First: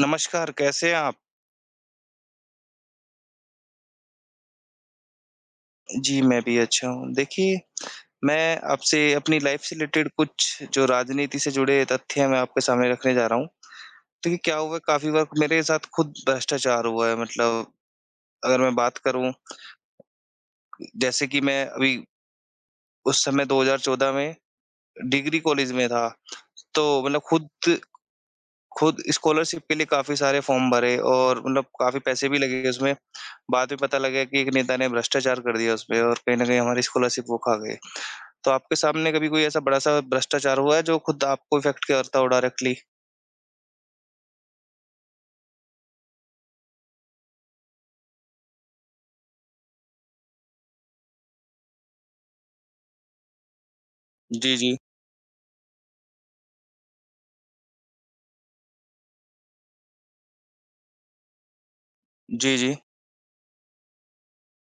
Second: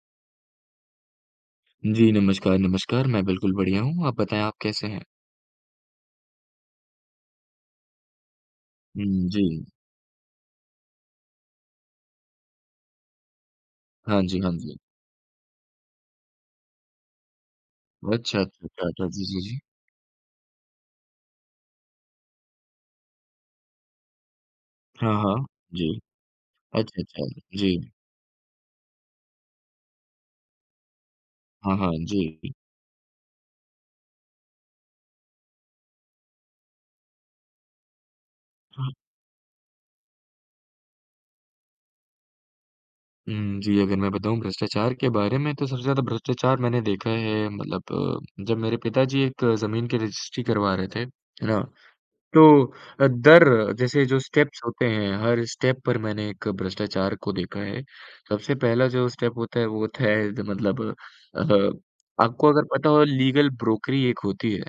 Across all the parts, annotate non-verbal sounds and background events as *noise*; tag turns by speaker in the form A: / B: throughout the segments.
A: नमस्कार, कैसे हैं आप?
B: जी, नमस्कार, नमस्कार। मैं बिल्कुल बढ़िया हूँ, आप बताएँ आप कैसे हैं?
A: जी, मैं भी अच्छा हूँ। देखिए, मैं आपसे
B: हुँ,
A: अपनी
B: जी।
A: लाइफ़ से रिलेटेड कुछ जो राजनीति से जुड़े तथ्य हैं, मैं आपके सामने रखने जा रहा हूँ।
B: हाँ
A: देखिए,
B: जी, हाँ
A: क्या
B: जी।
A: हुआ काफ़ी बार मेरे साथ खुद भ्रष्टाचार हुआ है मतलब
B: अच्छा,
A: अगर
B: अच्छा,
A: मैं
B: अच्छा,
A: बात
B: अच्छा। जी,
A: करूँ
B: जी, जी।
A: जैसे कि मैं अभी उस समय 2014 में
B: हाँ, हाँ।
A: डिग्री कॉलेज में
B: जी।
A: था,
B: अच्छा,
A: तो मतलब
B: अच्छा।
A: खुद
B: जी।
A: खुद स्कॉलरशिप के लिए काफ़ी सारे फ़ॉर्म भरे और मतलब
B: हाँ, हाँ।
A: काफ़ी पैसे भी
B: जी।
A: लगे उसमें। बाद में पता लगा कि एक नेता ने भ्रष्टाचार कर दिया उसमें, और कहीं न कहीं हमारी स्कॉलरशिप वो खा गए। तो आपके सामने कभी कोई ऐसा बड़ा-सा भ्रष्टाचार हुआ है जो खुद आपको इफ़ेक्ट करता हो डायरेक्टली?
B: जी, अगर मैं बताऊँ भ्रष्टाचार के बारे में तो सबसे ज़्यादा भ्रष्टाचार मैंने देखा है मतलब जब मेरे पिताजी एक ज़मीन की रजिस्ट्री करवा रहे थे, है ना? तो अ, दर जैसे जो
A: जी,
B: स्टेप्स
A: जी।
B: होते हैं, हर स्टेप पर मैंने एक भ्रष्टाचार को देखा है। सबसे पहला जो स्टेप होता है, वो होता है ज मतलब अ, आपको
A: जी,
B: अगर
A: जी।
B: पता हो लीगल ब्रोकरी एक होती है,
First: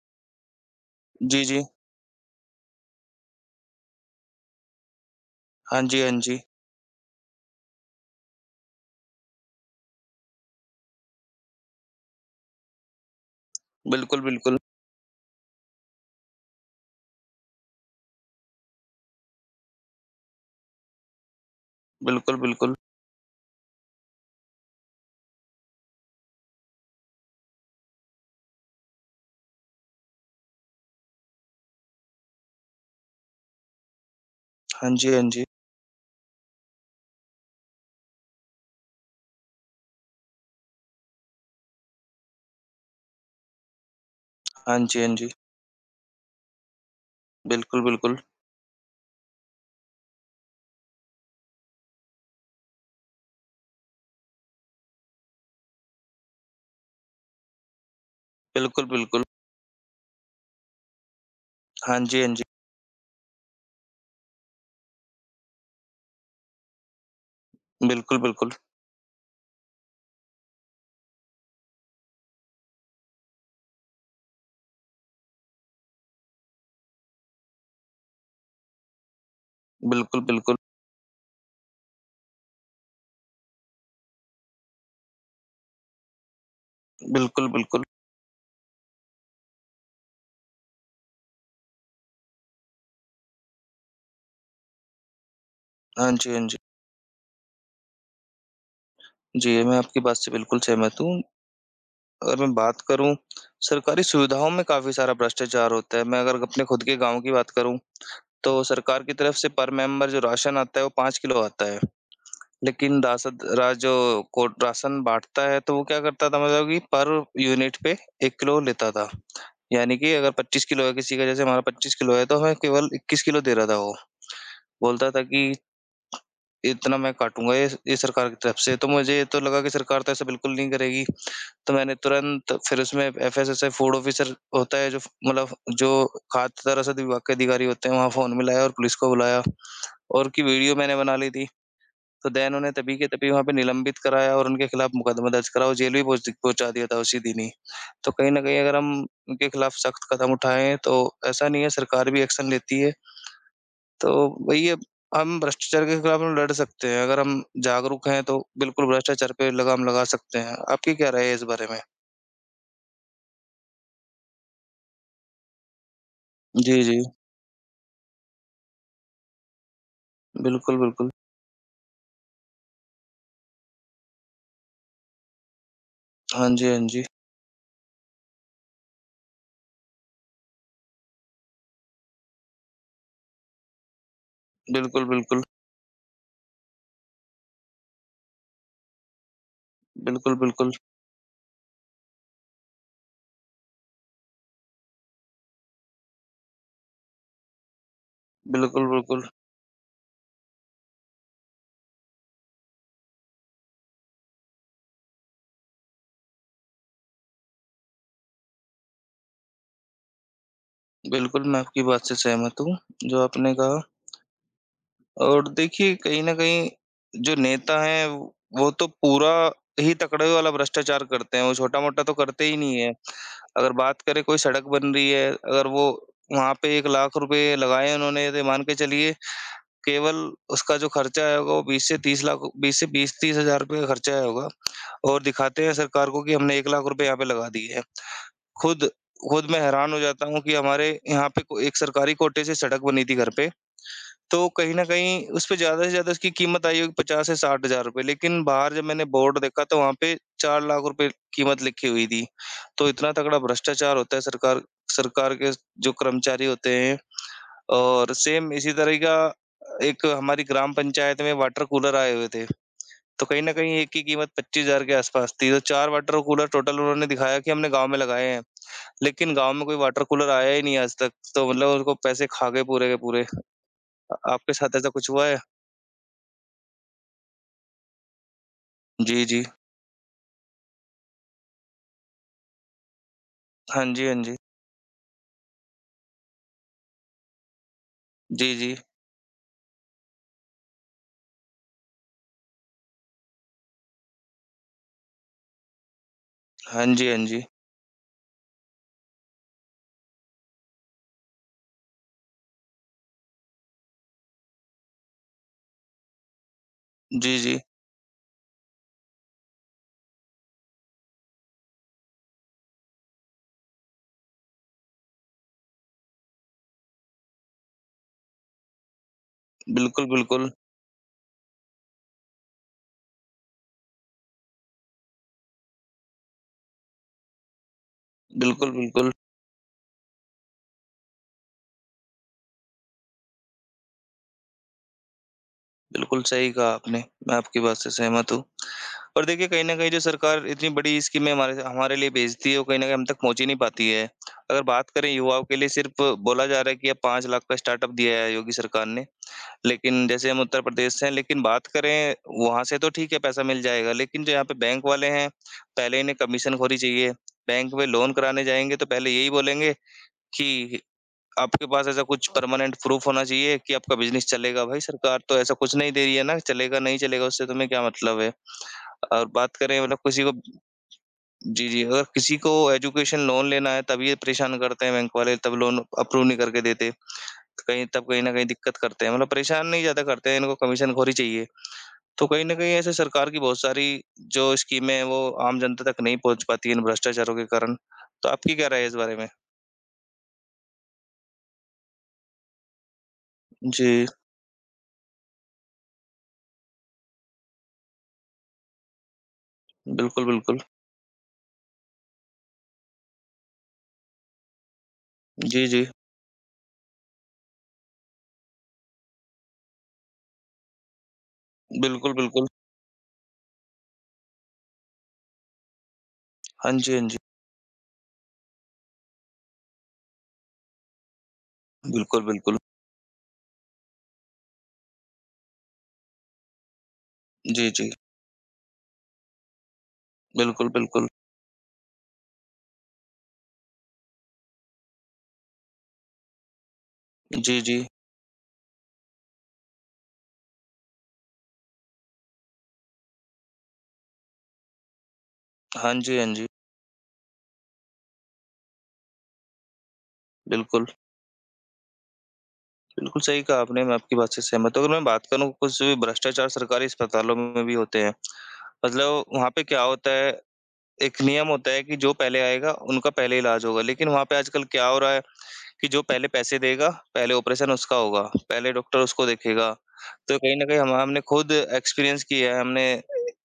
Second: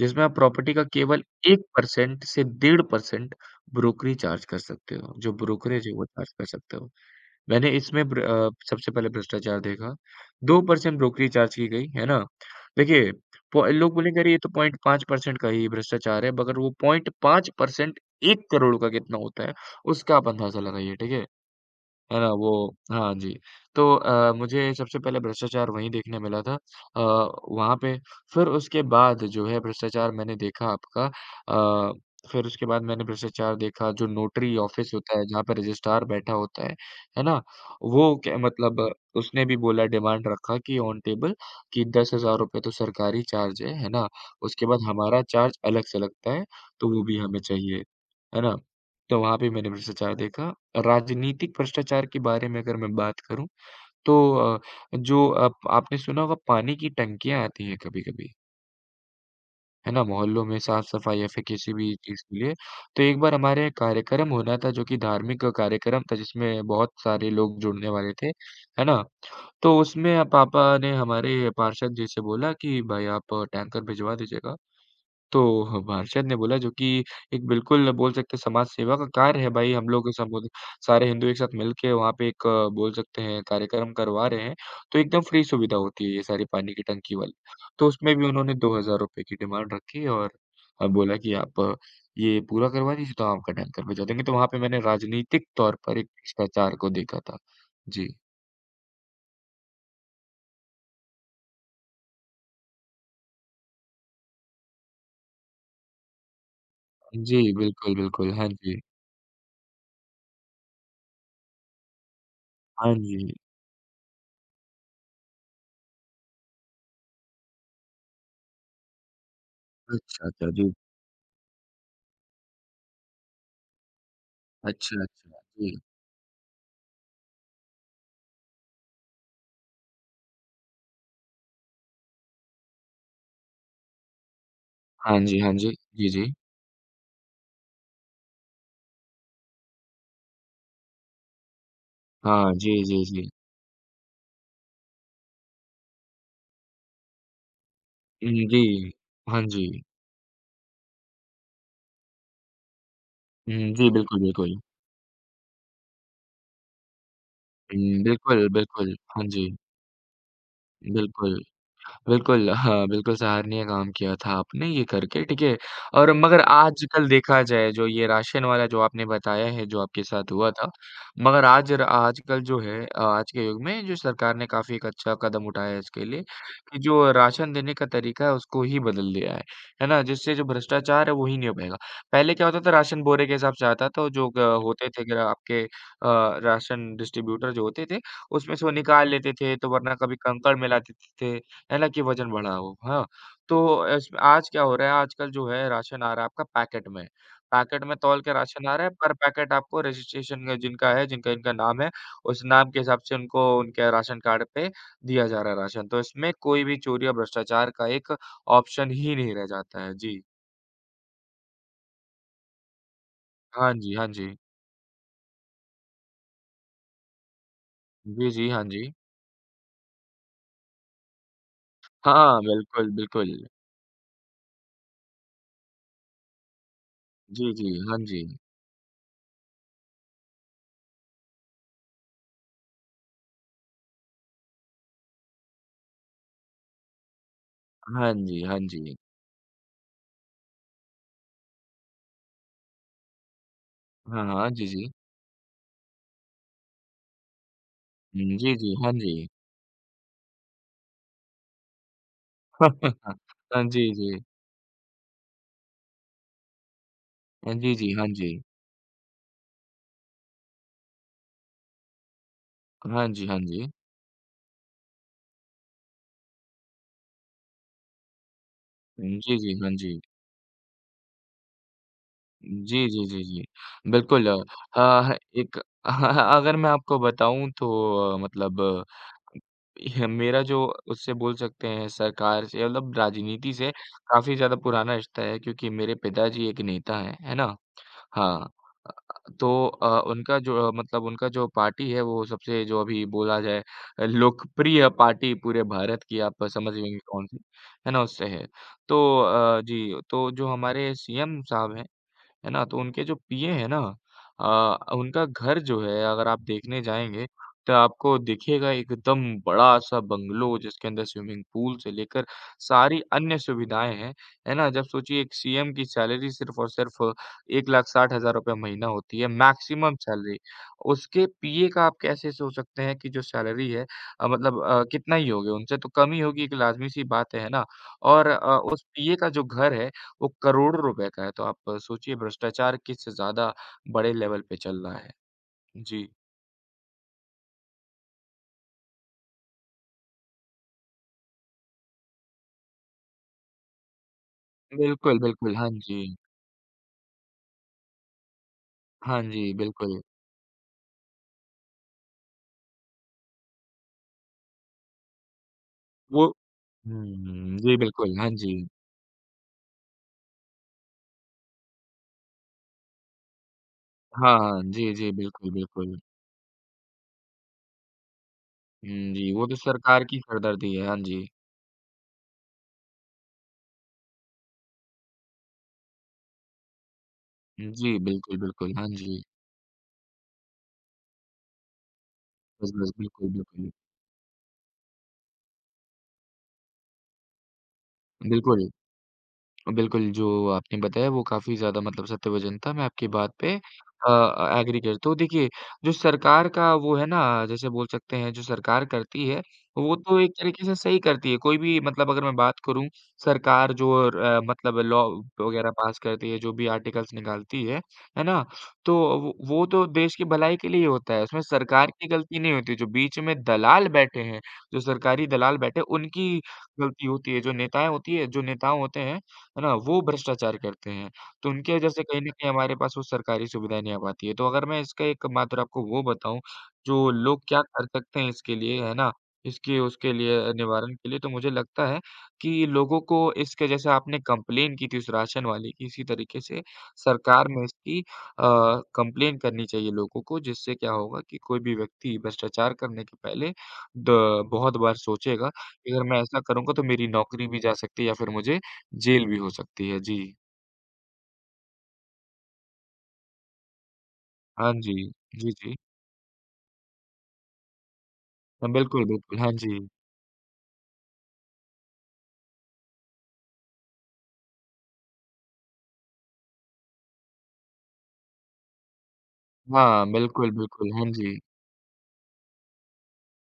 B: जिसमें आप प्रॉपर्टी का केवल
A: जी, जी।
B: 1% से डेढ़ परसेंट ब्रोकरी चार्ज कर सकते हो। जो
A: हाँ
B: ब्रोकरेज है,
A: जी,
B: वो
A: हाँ
B: चार्ज
A: जी।
B: कर सकते हो। मैंने इसमें सबसे पहले भ्रष्टाचार देखा, 2% ब्रोकरी चार्ज की गई, है ना? देखिए, प लोग बोलेंगे
A: बिल्कुल,
B: अरे ये तो
A: बिल्कुल।
B: 0.5% का ही भ्रष्टाचार है, मगर वो 0.5% 1 करोड़ का कितना होता है, उसका आप अंदाज़ा लगाइए, ठीक है? है ना?
A: बिल्कुल,
B: वो
A: बिल्कुल।
B: हाँ जी। तो मुझे सबसे पहले भ्रष्टाचार वहीं देखने मिला था अ, वहाँ पे। फिर उसके बाद जो है भ्रष्टाचार मैंने देखा आपका अ, फिर उसके बाद मैंने भ्रष्टाचार देखा जो नोटरी ऑफ़िस
A: हाँ जी,
B: होता
A: हाँ
B: है, जहाँ
A: जी।
B: पे रजिस्ट्रार बैठा होता है ना? वो क्या मतलब उसने भी बोला डिमांड रखा कि ऑन टेबल कि ₹10,000 तो सरकारी चार्ज है ना? उसके
A: हाँ
B: बाद
A: जी, हाँ
B: हमारा
A: जी।
B: चार्ज अलग से लगता है, तो वो भी हमें चाहिए,
A: बिल्कुल, बिल्कुल।
B: है ना? तो वहाँ पे मैंने भ्रष्टाचार देखा। राजनीतिक भ्रष्टाचार के बारे में अगर मैं बात करूँ तो अ, जो आप आपने सुना होगा पानी की टंकियाँ आती हैं कभी-कभी,
A: बिल्कुल, बिल्कुल।
B: है ना? मोहल्लों में साफ-सफाई या फिर किसी भी
A: हाँ जी,
B: चीज़
A: हाँ
B: के
A: जी।
B: लिए। तो एक बार हमारे यहाँ कार्यक्रम होना था जो कि धार्मिक कार्यक्रम था जिसमें बहुत सारे लोग जुड़ने वाले
A: बिल्कुल,
B: थे,
A: बिल्कुल।
B: है ना? तो उसमें पापा ने हमारे पार्षद जी से बोला कि भाई आप टैंकर भिजवा दीजिएगा। तो ह पार्षद ने बोला जो कि एक बिल्कुल बोल सकते हैं समाज सेवा का कार्य है भाई हम लोग
A: बिल्कुल,
B: सब
A: बिल्कुल।
B: सारे हिंदू एक साथ मिल के वहाँ पे एक बोल सकते हैं कार्यक्रम करवा रहे हैं, तो एकदम फ्री सुविधा होती है ये सारी पानी की टंकी वाली।
A: बिल्कुल, बिल्कुल।
B: तो उसमें भी उन्होंने ₹2000 की डिमांड रखी और बोला कि आप ये पूरा करवा दीजिए तो आपका टैंकर भिजवा देंगे, तो वहाँ पे मैंने राजनीतिक तौर पर एक
A: हाँ जी, हाँ जी।
B: भ्रष्टाचार को देखा था। जी।
A: जी, मैं आपकी बात से बिल्कुल सहमत हूँ। अगर मैं बात करूँ, सरकारी सुविधाओं में काफ़ी सारा भ्रष्टाचार होता है। मैं अगर अपने खुद के गाँव की
B: जी,
A: बात करूँ,
B: बिल्कुल, बिल्कुल। हाँ
A: तो
B: जी।
A: सरकार की तरफ से पर मेंबर जो राशन आता है वो 5 किलो आता है।
B: हाँ
A: लेकिन
B: जी।
A: रासद रा जो को राशन बाँटता है तो वो क्या करता था मतलब कि पर यूनिट पे 1 किलो लेता था। यानी कि
B: अच्छा,
A: अगर
B: अच्छा।
A: 25
B: जी।
A: किलो है किसी का, जैसे हमारा 25 किलो है तो हमें केवल 21 किलो दे रहा था वो।
B: अच्छा,
A: बोलता था
B: अच्छा।
A: कि
B: जी।
A: इतना मैं काटूँगा ये सरकार की तरफ से। तो मुझे तो लगा कि सरकार तो ऐसा बिल्कुल नहीं करेगी। तो मैंने तुरंत फिर उसमें एफएसएसए फूड ऑफिसर होता है जो फ
B: हाँ जी, हाँ
A: मतलब
B: जी।
A: जो
B: जी, जी।
A: खाद्य तथा रसद विभाग के अधिकारी होते हैं, वहाँ फ़ोन मिलाया और पुलिस को बुलाया और की वीडियो मैंने बना ली थी। तो
B: हाँ,
A: दैन उन्हें
B: जी,
A: तभी
B: जी,
A: के
B: जी।
A: तभी वहाँ पे निलंबित कराया और उनके खिलाफ मुकदमा दर्ज करा और जेल भी पहुँचा दिया था उसी दिन ही। तो कहीं
B: हुँ,
A: न कहीं अगर
B: जी।
A: हम
B: हाँ
A: उनके खिलाफ
B: जी।
A: सख्त कदम उठाएँ तो ऐसा नहीं है, सरकार भी एक्शन लेती है।
B: हुँ, जी,
A: तो
B: बिल्कुल, बिल्कुल।
A: वही है, हम भ्रष्टाचार के खिलाफ हम लड़ सकते हैं। अगर हम
B: हुँ,
A: जागरूक हैं तो
B: बिल्कुल,
A: बिल्कुल
B: बिल्कुल। हाँ
A: भ्रष्टाचार
B: जी,
A: पे लगाम लगा सकते हैं। आपकी क्या राय
B: बिल्कुल।
A: है इस बारे में?
B: बिल्कुल, हाँ, बिल्कुल सराहनीय काम किया था आपने ये करके, ठीक है? और मगर
A: जी, जी।
B: आजकल देखा जाए जो ये राशन वाला जो आपने बताया है, जो आपके साथ हुआ था,
A: बिल्कुल, बिल्कुल।
B: मगर आज र आजकल जो है आज के युग में जो सरकार ने काफ़ी एक अच्छा कदम उठाया है इसके लिए,
A: हाँ जी,
B: कि
A: हाँ जी।
B: जो राशन देने का तरीका है उसको ही बदल दिया है ना? जिससे जो भ्रष्टाचार है वो ही नहीं हो पाएगा। पहले क्या होता था राशन बोरे के हिसाब से आता था, जो ग होते थे
A: बिल्कुल,
B: अगर
A: बिल्कुल।
B: आपके राशन डिस्ट्रीब्यूटर जो होते थे, उसमें से वो निकाल लेते थे, तो वरना कभी
A: बिल्कुल,
B: कंकड़ में
A: बिल्कुल।
B: ला देते थे। हालाँकि वज़न बढ़ा हो, हाँ। तो इस आज क्या हो रहा है, आजकल जो है राशन आ रहा है आपका पैकेट में। पैकेट में तौल के राशन आ रहा
A: बिल्कुल,
B: है, पर
A: बिल्कुल।
B: पैकेट आपको रजिस्ट्रेशन में जिनका है, जिनका इनका नाम है, उस नाम के हिसाब से उनको उनके राशन कार्ड पे दिया जा रहा है राशन। तो इसमें कोई भी चोरी या भ्रष्टाचार का एक ऑप्शन ही नहीं रह जाता है। जी।
A: बिल्कुल, मैं आपकी बात से सहमत हूँ, जो आपने
B: हाँ
A: कहा।
B: जी, हाँ जी।
A: और देखिए कहीं न कहीं जो नेता हैं
B: जी, जी, हाँ
A: वो तो
B: जी।
A: पूरा ही तकड़े वाला भ्रष्टाचार करते हैं, वो छोटा-मोटा तो
B: हाँ,
A: करते ही नहीं
B: बिल्कुल,
A: है।
B: बिल्कुल।
A: अगर बात करें कोई सड़क बन रही है, अगर वो वहाँ पे 1 लाख
B: जी,
A: रुपए
B: जी,
A: लगाए
B: हाँ जी।
A: उन्होंने तो मान के चलिए केवल उसका जो खर्चा आया होगा वो 20 से 20-30 हज़ार रुपए का खर्चा आया होगा, और दिखाते हैं सरकार को कि हमने 1 लाख रुपए यहाँ पे लगा दिए हैं।
B: हाँ जी, हाँ
A: खुद
B: जी।
A: खुद मैं हैरान हो जाता हूँ कि हमारे यहाँ पे को एक सरकारी कोटे से सड़क बनी थी घर पे,
B: हाँ, हाँ,
A: तो
B: जी,
A: कहीं न
B: जी।
A: कहीं उसपे ज़्यादा से ज़्यादा उसकी कीमत आई होगी 50 से 60 हज़ार रुपए,
B: हुँ,
A: लेकिन
B: जी, जी,
A: बाहर जब
B: हाँ
A: मैंने
B: जी।
A: बोर्ड देखा तो वहाँ पे 4 लाख रुपए कीमत लिखी हुई थी। तो
B: *laughs*
A: इतना तगड़ा
B: हाँ, जी,
A: भ्रष्टाचार
B: जी।
A: होता है सरकार सरकार के जो कर्मचारी होते हैं।
B: हाँ जी, जी। हाँ
A: और
B: जी।
A: सेम इसी तरह का एक हमारी ग्राम पंचायत में वाटर कूलर आए हुए थे।
B: हाँ
A: तो
B: जी, हाँ
A: कहीं न
B: जी।
A: कहीं एक की कीमत 25,000 के आस-पास थी। तो 4 वाटर कूलर टोटल उन्होंने दिखाया कि हमने गाँव में लगाए हैं। लेकिन
B: जी,
A: गाँव
B: जी।
A: में
B: हाँ
A: कोई
B: जी।
A: वाटर कूलर आया ही नहीं आज तक। तो मतलब उनको पैसे खा गए
B: जी,
A: पूरे के
B: जी, जी,
A: पूरे।
B: जी। बिल्कुल
A: आपके साथ ऐसा कुछ
B: अ,
A: हुआ है?
B: एक *laughs* अगर मैं आपको बताऊँ तो मतलब
A: जी, जी।
B: ह मेरा जो उससे बोल सकते हैं सरकार से मतलब राजनीति से
A: हाँ जी, हाँ
B: काफ़ी
A: जी।
B: ज़्यादा पुराना रिश्ता है क्योंकि मेरे पिताजी एक नेता हैं, है ना? हाँ,
A: जी, जी।
B: अ, तो उनका जो मतलब उनका जो पार्टी है वो सबसे जो अभी बोला जाए लोकप्रिय पार्टी पूरे भारत की आप समझ
A: हाँ
B: लेंगे
A: जी, हाँ
B: कौन-सी,
A: जी।
B: है ना? उससे है। तो जी, तो जो हमारे सीएम साहब हैं है ना? तो उनके जो पिए हैं ना उनका घर जो है अगर आप देखने जाएँगे
A: जी, जी।
B: तो आपको दिखेगा एकदम बड़ा-सा बंगलो जिसके अंदर स्विमिंग पूल से लेकर सारी अन्य सुविधाएँ हैं, है ना? जब सोचिए एक सीएम की सैलरी सिर्फ़ और सिर्फ़ ₹1,60,000 महीना होती है मैक्सिमम
A: बिल्कुल,
B: सैलरी।
A: बिल्कुल।
B: उसके पीए का आप कैसे सोच सकते हैं कि जो सैलरी है मतलब कितना ही होगी उनसे तो कम ही होगी एक लाज़मी-सी बात है ना? और
A: बिल्कुल,
B: उस
A: बिल्कुल।
B: पीए का जो घर है वो करोड़ों रुपए का है, तो आप सोचिए भ्रष्टाचार किस ज़्यादा बड़े लेवल पे चल रहा है। जी।
A: बिल्कुल सही कहा आपने, मैं आपकी बात से सहमत हूँ। और देखिए कहीं न कहीं जो सरकार इतनी बड़ी स्कीमें हमारे हमारे लिए भेजती है, वो कहीं न कहीं हम तक पहुँच ही नहीं पाती है। अगर बात करें
B: बिल्कुल,
A: युवाओं
B: बिल्कुल।
A: के लिए,
B: हाँ
A: सिर्फ़
B: जी।
A: बोला जा रहा है कि अब 5 लाख का स्टार्टअप दिया है योगी सरकार ने।
B: हाँ जी, बिल्कुल।
A: लेकिन जैसे हम उत्तर प्रदेश से हैं, लेकिन बात करें, वहाँ से तो ठीक है पैसा मिल जाएगा, लेकिन जो यहाँ पे बैंक वाले हैं, पहले इन्हें
B: वो
A: कमीशन खोरी चाहिए।
B: हुँ,
A: बैंक
B: जी
A: में लोन
B: बिल्कुल। हाँ
A: कराने
B: जी।
A: जाएँगे तो पहले यही बोलेंगे कि आपके पास ऐसा कुछ परमानेंट प्रूफ़ होना चाहिए कि आपका बिज़नेस
B: हाँ, हाँ,
A: चलेगा। भाई,
B: जी, जी,
A: सरकार तो
B: बिल्कुल,
A: ऐसा कुछ नहीं
B: बिल्कुल।
A: दे रही है ना, चलेगा नहीं चलेगा उससे तुम्हें क्या मतलब है?
B: हुँ,
A: और
B: जी, वो तो
A: बात करें मतलब
B: सरकार की
A: किसी को,
B: सरदर्दी है। हाँ जी।
A: जी, जी, अगर किसी को एजुकेशन लोन लेना है तब ये परेशान करते हैं बैंक वाले, तब लोन अप्रूव नहीं करके देते। कहीं
B: जी,
A: तब कहीं न
B: बिल्कुल,
A: कहीं
B: बिल्कुल।
A: दिक्कत
B: हाँ
A: करते हैं,
B: जी।
A: मतलब परेशान नहीं ज़्यादा करते हैं, इनको कमीशनखोरी चाहिए। तो कहीं न
B: बस,
A: कहीं
B: बस,
A: ऐसे
B: बिल्कुल,
A: सरकार की बहुत
B: बिल्कुल।
A: सारी जो स्कीमें हैं वो आम जनता तक नहीं पहुँच पाती है इन भ्रष्टाचारों के कारण। तो आपकी क्या
B: बिल्कुल।
A: राय है इस बारे में?
B: बिल्कुल, जो आपने बताया वो काफ़ी ज़्यादा मतलब सत्य वचन था, मैं आपकी बात पे
A: जी,
B: एग्री करता हूँ। देखिए, जो सरकार का वो है ना जैसे बोल सकते हैं जो सरकार करती है, वो तो
A: बिल्कुल,
B: एक
A: बिल्कुल।
B: तरीके से सही करती है। कोई भी मतलब अगर मैं बात करूँ सरकार जो मतलब लॉ
A: जी,
B: वग़ैरह
A: जी।
B: पास करती है, जो भी आर्टिकल्स निकालती है ना? तो वो तो देश की भलाई के लिए ही होता है, उसमें सरकार की
A: बिल्कुल,
B: गलती
A: बिल्कुल।
B: नहीं होती। जो बीच में दलाल बैठे हैं, जो सरकारी दलाल बैठे हैं, उनकी
A: हाँ जी,
B: गलती
A: हाँ जी।
B: होती है। जो नेताएँ होती हैं जो नेताओं होते हैं, है ना? वो भ्रष्टाचार करते हैं। तो उनकी वजह से कहीं
A: बिल्कुल,
B: न कहीं
A: बिल्कुल।
B: हमारे पास वो सरकारी सुविधाएँ नहीं आ पाती है। तो अगर मैं इसका एक मात्र आपको वो बताऊँ, जो लोग क्या
A: जी,
B: कर
A: जी।
B: सकते हैं इसके लिए, है ना? इसके उसके लिए
A: बिल्कुल,
B: निवारण के
A: बिल्कुल।
B: लिए तो मुझे लगता है कि लोगों को इसके जैसे आपने कंप्लेन की थी उस राशन वाले की, इसी तरीके से सरकार
A: जी,
B: में
A: जी।
B: इसकी कंप्लेन करनी चाहिए लोगों को, जिससे क्या होगा कि कोई भी व्यक्ति भ्रष्टाचार करने के पहले द बहुत बार सोचेगा कि
A: हाँ
B: अगर
A: जी,
B: मैं
A: हाँ
B: ऐसा
A: जी।
B: करूँगा तो मेरी नौकरी भी जा सकती है या फिर मुझे जेल भी हो सकती है, जी।
A: बिल्कुल, बिल्कुल सही कहा आपने, मैं आपकी बात से
B: हाँ
A: सहमत हूँ। अगर
B: जी।
A: मैं बात
B: जी,
A: करूँ,
B: जी।
A: कुछ भी भ्रष्टाचार सरकारी अस्पतालों में भी होते हैं।
B: हाँ, बिल्कुल,
A: मतलब
B: बिल्कुल।
A: वहाँ
B: हाँ
A: पे
B: जी।
A: क्या होता है, एक नियम होता है कि जो पहले आएगा, उनका पहले इलाज होगा। लेकिन वहाँ पे आजकल क्या हो रहा है कि जो पहले पैसे देगा, पहले ऑपरेशन उसका होगा, पहले डॉक्टर उसको देखेगा।
B: हाँ,
A: तो
B: बिल्कुल,
A: कहीं न कहीं
B: बिल्कुल।
A: हम
B: हाँ
A: हमने
B: जी।
A: खुद एक्सपीरियंस किया है, हमने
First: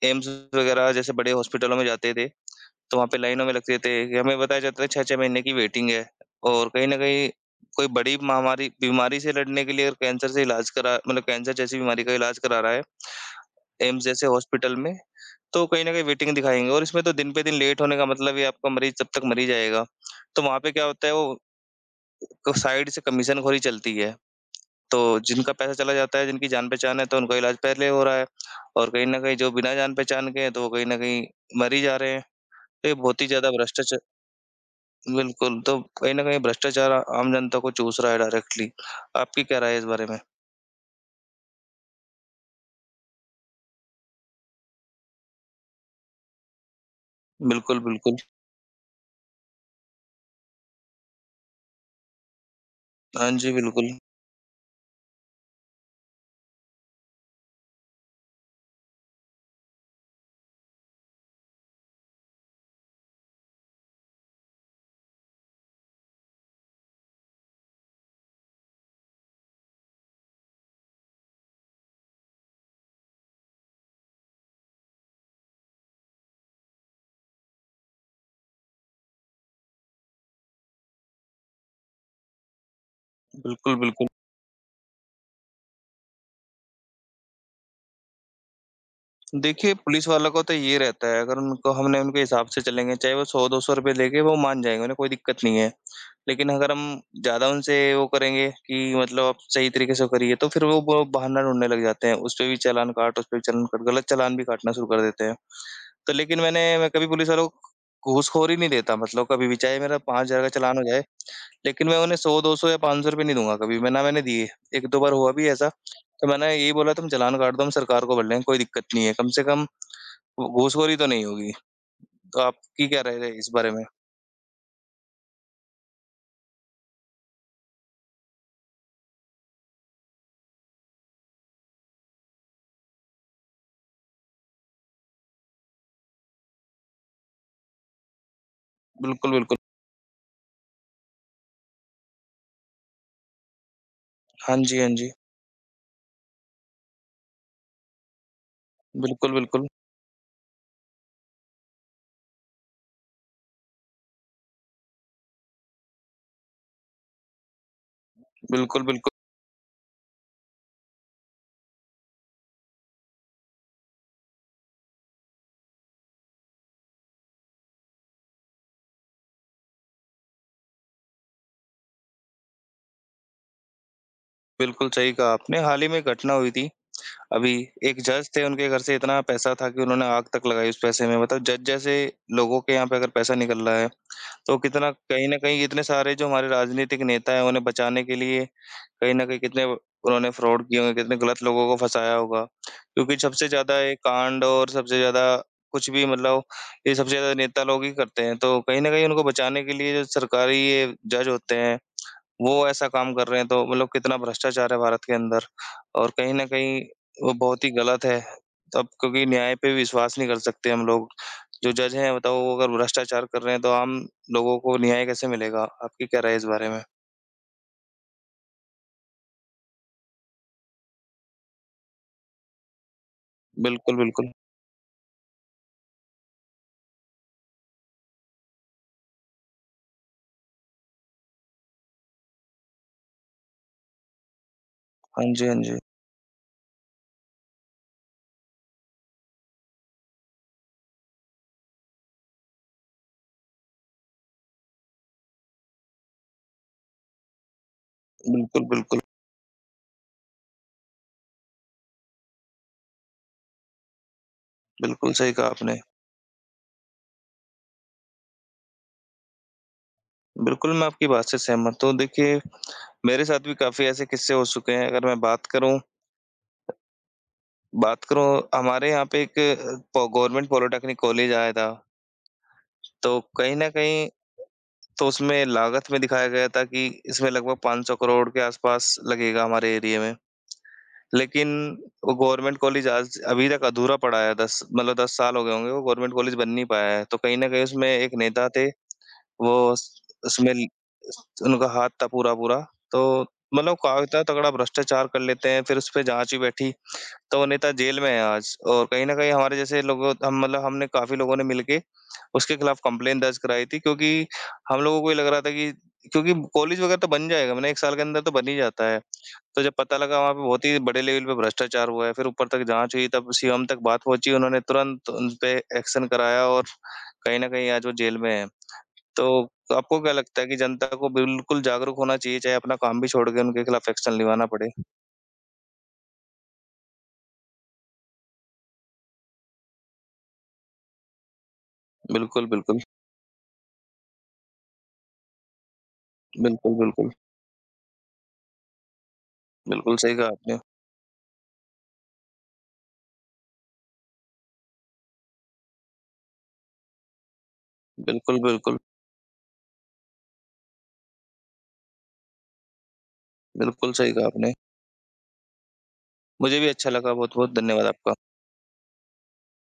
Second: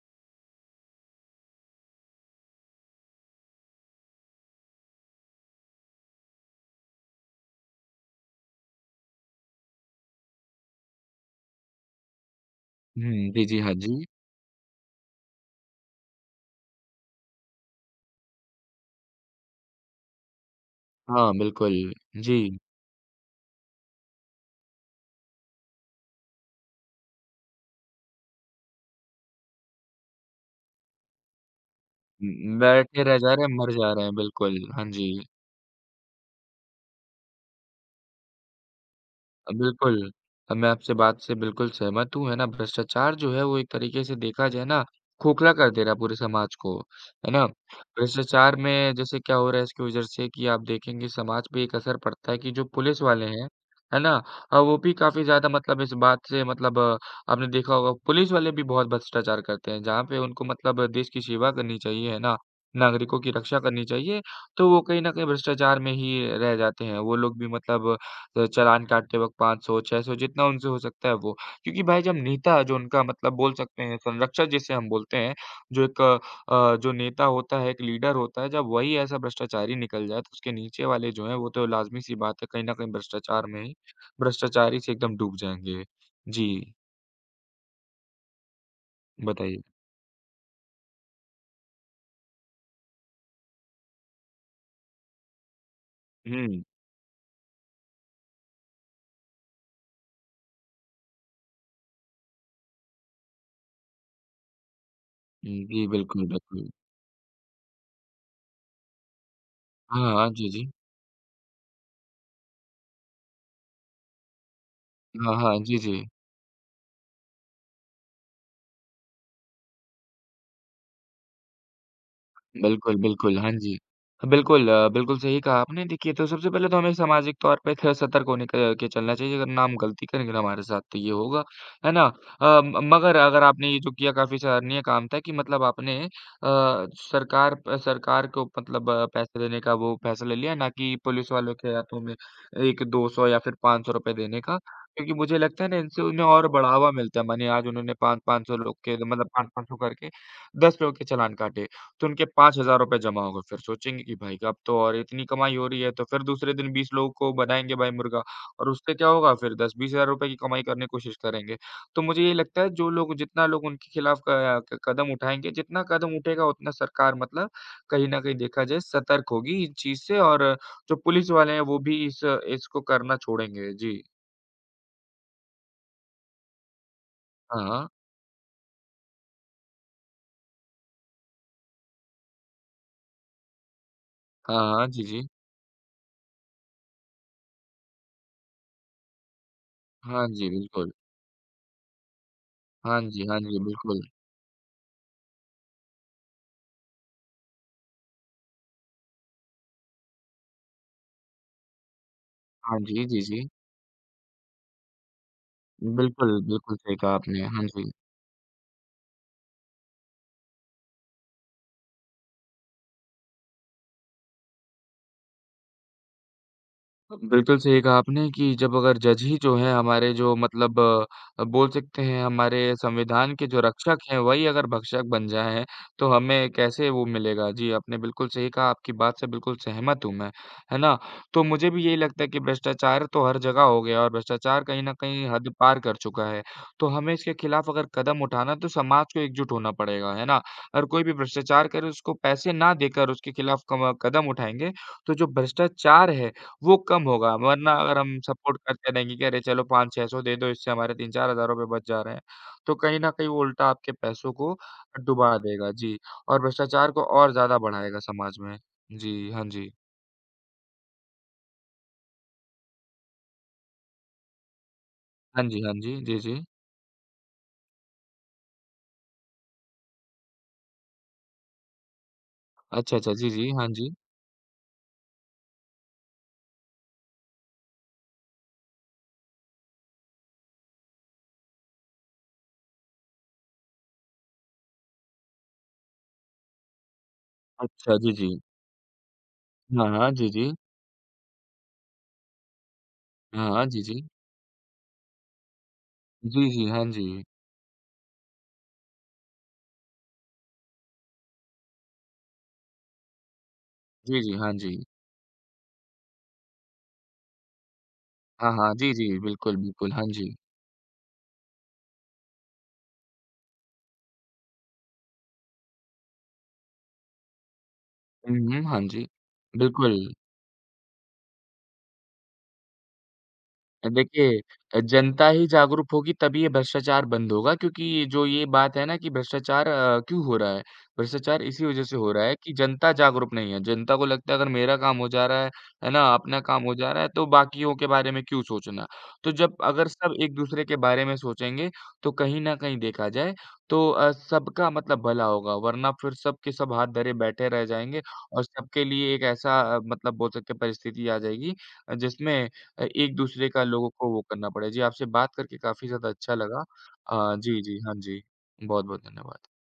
A: एम्स वगैरह जैसे बड़े हॉस्पिटलों में जाते थे, तो वहाँ पे लाइनों में लगते थे। हमें बताया जाता था 6-6 महीने की वेटिंग है, और कहीं न कहीं कोई बड़ी महामारी बीमारी से लड़ने के लिए, और कैंसर से इलाज करा मतलब कैंसर जैसी बीमारी का इलाज करा रहा है
B: हुँ, जी, जी, हाँ
A: एम्स
B: जी।
A: जैसे हॉस्पिटल में, तो कहीं न कहीं वेटिंग दिखाएँगे, और इसमें तो दिन पे दिन लेट होने का मतलब ये आपका मरीज़ तब तक मर ही जाएगा। तो वहाँ पे क्या होता है
B: हाँ,
A: वो
B: बिल्कुल।
A: क
B: जी,
A: साइड से कमीशनखोरी चलती है। तो जिनका पैसा चला जाता है, जिनकी जान-पहचान है तो उनका इलाज पहले हो रहा है, और कहीं न कहीं जो बिना जान-पहचान के हैं तो वो कहीं न कहीं मर ही जा रहे हैं। तो ये
B: बैठे रह
A: बहुत ही
B: जा रहे
A: ज़्यादा
B: हैं, मर जा
A: भ्रष्टाचा
B: रहे हैं, बिल्कुल। हाँ जी。
A: बिल्कुल, तो कहीं न कहीं भ्रष्टाचार आम जनता को चूस रहा है डायरेक्टली। आपकी क्या राय है इस बारे
B: बिल्कुल।
A: में?
B: मैं आपसे बात से बिल्कुल सहमत हूँ, है ना? भ्रष्टाचार जो है वो एक तरीके से देखा जाए ना, खोखला कर दे रहा है पूरे समाज को, है ना?
A: बिल्कुल, बिल्कुल।
B: भ्रष्टाचार में जैसे क्या हो रहा है इसकी वजह से कि आप देखेंगे समाज पे एक असर पड़ता है कि जो पुलिस वाले
A: हाँ
B: हैं,
A: जी, बिल्कुल।
B: है ना? वो भी काफ़ी ज़्यादा मतलब इस बात से मतलब आपने देखा होगा पुलिस वाले भी बहुत भ्रष्टाचार करते हैं, जहाँ पे उनको मतलब देश की सेवा करनी चाहिए, है ना? नागरिकों की रक्षा करनी चाहिए, तो वो कहीं न कहीं भ्रष्टाचार में ही रह जाते हैं। वो लोग भी मतलब तो चालान काटते वक़्त 500, 600 जितना उनसे हो सकता है वो। क्योंकि भाई जब नेता जो उनका मतलब बोल सकते हैं संरक्षक जिसे हम बोलते हैं, जो एक जो नेता होता है, एक लीडर होता है, जब वही ऐसा भ्रष्टाचारी निकल जाए, तो उसके नीचे वाले जो हैं वो तो लाज़मी-सी बात है कहीं न कहीं भ्रष्टाचार में ही
A: बिल्कुल, बिल्कुल।
B: भ्रष्टाचारी से एकदम डूब जाएँगे। जी, बताइए।
A: देखिए, पुलिस वालों को तो ये रहता है, अगर उनको हमने उनके हिसाब से चलेंगे, चाहे वो 100-200 रुपए देके वो मान जाएँगे, उन्हें कोई दिक्कत नहीं है। लेकिन
B: हुँ।
A: अगर हम ज़्यादा उनसे वो करेंगे कि मतलब आप सही तरीके से करिए, तो फिर वो ब बहाना ढूँढने लग जाते हैं, उस पे भी चालान काट, उस पे भी चालान काट, गलत चालान भी काटना शुरू कर देते हैं।
B: जी,
A: तो
B: बिल्कुल,
A: लेकिन
B: बिल्कुल।
A: मैं कभी पुलिस वालों को घूसखोरी नहीं देता मतलब कभी भी, चाहे मेरा
B: हाँ, हाँ।
A: 5,000
B: जी,
A: का
B: जी।
A: चालान हो जाए, लेकिन मैं उन्हें 100-200 या ₹500 नहीं दूँगा कभी, मैंने दिए। 1-2 बार हुआ
B: हाँ,
A: भी
B: हाँ।
A: ऐसा,
B: जी, जी।
A: तो मैंने यही बोला तुम चालान काट दो, हम सरकार को बोल रहे हैं, कोई दिक्कत नहीं है, कम से कम घूसखोरी तो नहीं होगी। तो आपकी
B: बिल्कुल,
A: क्या राय है
B: बिल्कुल।
A: इस
B: हाँ
A: बारे
B: जी।
A: में?
B: बिल्कुल, बिल्कुल सही कहा आपने। देखिए तो सबसे पहले तो हमें सामाजिक तौर पे थ सतर्क होने क के चलना चाहिए। अगर ना हम गलती करेंगे ना हमारे साथ तो ये होगा, है ना? अ, म मगर अगर आपने ये जो किया काफ़ी सराहनीय काम था कि मतलब आपने सरकार प सरकार को मतलब
A: बिल्कुल,
B: पैसे
A: बिल्कुल।
B: देने का वो फैसला लिया ना कि पुलिस वालों के हाथों में एक 200 या फिर ₹500 देने
A: हाँ
B: का।
A: जी, हाँ जी।
B: क्योंकि मुझे लगता है ना इनसे उन्हें और बढ़ावा मिलता है। मानिए आज उन्होंने 5-500 लोग के मतलब
A: बिल्कुल, बिल्कुल।
B: 5-500 करके 10 लोग के चालान काटे। तो उनके ₹5,000 जमा हो गए, फिर सोचेंगे कि भाई साहब तो और इतनी कमाई हो रही है, तो फिर दूसरे दिन 20 लोगों को बनाएँगे भाई मुर्गा और
A: बिल्कुल,
B: उससे क्या
A: बिल्कुल,
B: होगा फिर 10-20,000 रुपए की कमाई करने की कोशिश करेंगे। तो मुझे ये लगता है जो लोग जितना लोग उनके खिलाफ क क कदम उठाएँगे, जितना कदम उठेगा उतना सरकार मतलब कहीं न कहीं देखा जाए सतर्क होगी इस चीज़ से और जो पुलिस वाले हैं वो भी इस इसको करना छोड़ेंगे। जी।
A: बिल्कुल सही कहा आपने। हाल ही में एक घटना हुई थी। अभी
B: हाँ, हाँ।
A: एक जज थे, उनके घर से इतना पैसा था कि उन्होंने आग तक लगाई उस पैसे में, मतलब जज जैसे लोगों के यहाँ पे अगर पैसा निकल रहा है तो
B: हाँ, हाँ।
A: कितना
B: जी, जी।
A: कहीं न कहीं इतने सारे जो हमारे राजनीतिक नेता हैं उन्हें बचाने के लिए कहीं न कहीं कितने
B: हाँ
A: उन्होंने
B: जी,
A: फ्रॉड किए
B: बिल्कुल।
A: होंगे, कितने गलत लोगों को फँसाया होगा।
B: हाँ
A: क्योंकि
B: जी, हाँ
A: सबसे
B: जी,
A: ज़्यादा ये
B: बिल्कुल।
A: कांड और सबसे ज़्यादा कुछ भी मतलब ये सबसे ज़्यादा नेता लोग ही करते हैं। तो कहीं न कहीं उनको बचाने के लिए जो सरकारी ये जज होते हैं, वो
B: हाँ
A: ऐसा
B: जी,
A: काम
B: जी,
A: कर रहे
B: जी।
A: हैं, तो मतलब कितना भ्रष्टाचार है भारत के अंदर, और कहीं
B: बिल्कुल,
A: न
B: बिल्कुल
A: कहीं
B: सही कहा
A: वो
B: आपने।
A: बहुत
B: हाँ
A: ही
B: जी।
A: गलत है। तब क्योंकि न्याय पे विश्वास नहीं कर सकते हम लोग। जो जज हैं बताओ वो अगर भ्रष्टाचार कर रहे हैं तो आम लोगों को न्याय कैसे मिलेगा? आपकी क्या राय है इस बारे में?
B: बिल्कुल सही कहा आपने कि जब अगर जज ही जो है हमारे जो मतलब बोल सकते हैं हमारे संविधान के जो
A: बिल्कुल,
B: रक्षक हैं
A: बिल्कुल।
B: वही अगर भक्षक बन जाएँ तो हमें कैसे वो मिलेगा। जी, आपने बिल्कुल सही कहा, आपकी बात से बिल्कुल सहमत हूँ मैं, है ना? तो मुझे भी यही लगता है कि भ्रष्टाचार तो हर जगह हो गया और भ्रष्टाचार कहीं न कहीं
A: हाँ जी,
B: हद
A: हाँ जी।
B: पार कर चुका है। तो हमें इसके खिलाफ अगर कदम उठाना है तो समाज को एकजुट होना पड़ेगा, है ना? और कोई भी भ्रष्टाचार करे उसको पैसे ना देकर उसके खिलाफ कम कदम उठाएँगे तो जो भ्रष्टाचार है वो कम होगा, वरना अगर हम सपोर्ट
A: बिल्कुल,
B: करते
A: बिल्कुल।
B: रहेंगे कि अरे चलो 500-600 दे दो, इससे हमारे 3-4 हज़ार रुपए बच जा रहे हैं, तो कहीं न कहीं वो उल्टा आपके पैसों को
A: बिल्कुल सही
B: डुबा
A: कहा
B: देगा।
A: आपने।
B: जी, और भ्रष्टाचार को और ज़्यादा बढ़ाएगा समाज में। जी, हाँ जी।
A: बिल्कुल, मैं आपकी बात से सहमत हूँ। देखिए, मेरे साथ भी काफ़ी ऐसे किस्से हो चुके हैं। अगर मैं
B: हाँ
A: बात
B: जी, हाँ
A: करूँ
B: जी। जी, जी।
A: बात करूँ हमारे यहाँ पे एक पो गवर्नमेंट पॉलिटेक्निक कॉलेज आया था।
B: अच्छा, अच्छा।
A: तो
B: जी, जी।
A: कहीं
B: हाँ
A: न
B: जी।
A: कहीं, तो उसमें लागत में दिखाया गया था कि इसमें लगभग 500 करोड़ के आसपास लगेगा हमारे एरिया में। लेकिन वो गवर्नमेंट कॉलेज आज अभी तक अधूरा पड़ा है। 10 मतलब 10 साल हो गए होंगे, वो गवर्नमेंट कॉलेज बन नहीं पाया है। तो कहीं न कहीं उसमें
B: अच्छा, जी,
A: एक
B: जी।
A: नेता थे, वो
B: हाँ,
A: उस
B: हाँ। जी, जी।
A: उसमें उनका हाथ था पूरा-पूरा, तो
B: हाँ, हाँ।
A: मतलब
B: जी,
A: का
B: जी।
A: इतना तगड़ा भ्रष्टाचार कर लेते हैं, फिर उसपे जाँच भी
B: जी, जी।
A: बैठी,
B: हाँ जी।
A: तो वो नेता जेल में है आज। और कहीं न कहीं हमारे जैसे लोगों हम मतलब हमने काफ़ी लोगों ने मिलके उसके खिलाफ कंप्लेंट दर्ज कराई थी,
B: जी,
A: क्योंकि
B: जी। हाँ जी।
A: हम लोगों को ये लग रहा था कि क्योंकि कॉलेज वगैरह तो बन जाएगा मैंने, 1 साल के अंदर तो बन
B: हाँ,
A: ही
B: हाँ।
A: जाता
B: जी,
A: है।
B: जी। बिल्कुल,
A: तो जब
B: बिल्कुल।
A: पता
B: हाँ
A: लगा
B: जी।
A: वहाँ पे बहुत ही बड़े लेवल पे भ्रष्टाचार हुआ है, फिर ऊपर तक जाँच हुई तब सीएम तक बात पहुँची, उन्होंने तुरंत उनपे एक्शन कराया, और कहीं न कहीं आज वो जेल में
B: हुँ,
A: है।
B: हुँ। हाँ जी।
A: तो
B: बिल्कुल।
A: आपको क्या लगता है कि जनता को बिल्कुल जागरूक होना चाहिए, चाहे अपना काम भी छोड़ के उनके खिलाफ एक्शन
B: देखिए
A: निभाना पड़े?
B: जनता ही जागरूक होगी तभी ये भ्रष्टाचार बंद होगा क्योंकि ये जो ये बात है ना कि भ्रष्टाचार क्यों हो रहा है? भ्रष्टाचार इसी वज़ह से हो रहा है
A: बिल्कुल,
B: कि
A: बिल्कुल।
B: जनता जागरूक नहीं है। जनता को लगता है अगर मेरा काम हो जा रहा है ना? अपना काम हो
A: बिल्कुल,
B: जा रहा है
A: बिल्कुल।
B: तो बाकियों के बारे में क्यों सोचना? तो जब अगर
A: बिल्कुल
B: सब
A: सही कहा आपने।
B: एक-दूसरे के बारे में सोचेंगे तो कहीं न कहीं देखा जाए तो सबका मतलब भला होगा वरना फिर सब के सब हाथ धरे बैठे रह जाएँगे
A: बिल्कुल,
B: और
A: बिल्कुल।
B: सबके लिए एक ऐसा मतलब बोल सकते हैं परिस्थिति आ जाएगी जिसमें एक-दूसरे का लोगों
A: बिल्कुल
B: को
A: सही
B: वो
A: कहा
B: करना
A: आपने।
B: पड़े। जी, आपसे बात करके काफ़ी ज़्यादा अच्छा
A: मुझे
B: लगा。
A: भी अच्छा लगा, बहुत-बहुत
B: जी, जी।
A: धन्यवाद
B: हाँ
A: आपका।
B: जी। बहुत-बहुत धन्यवाद।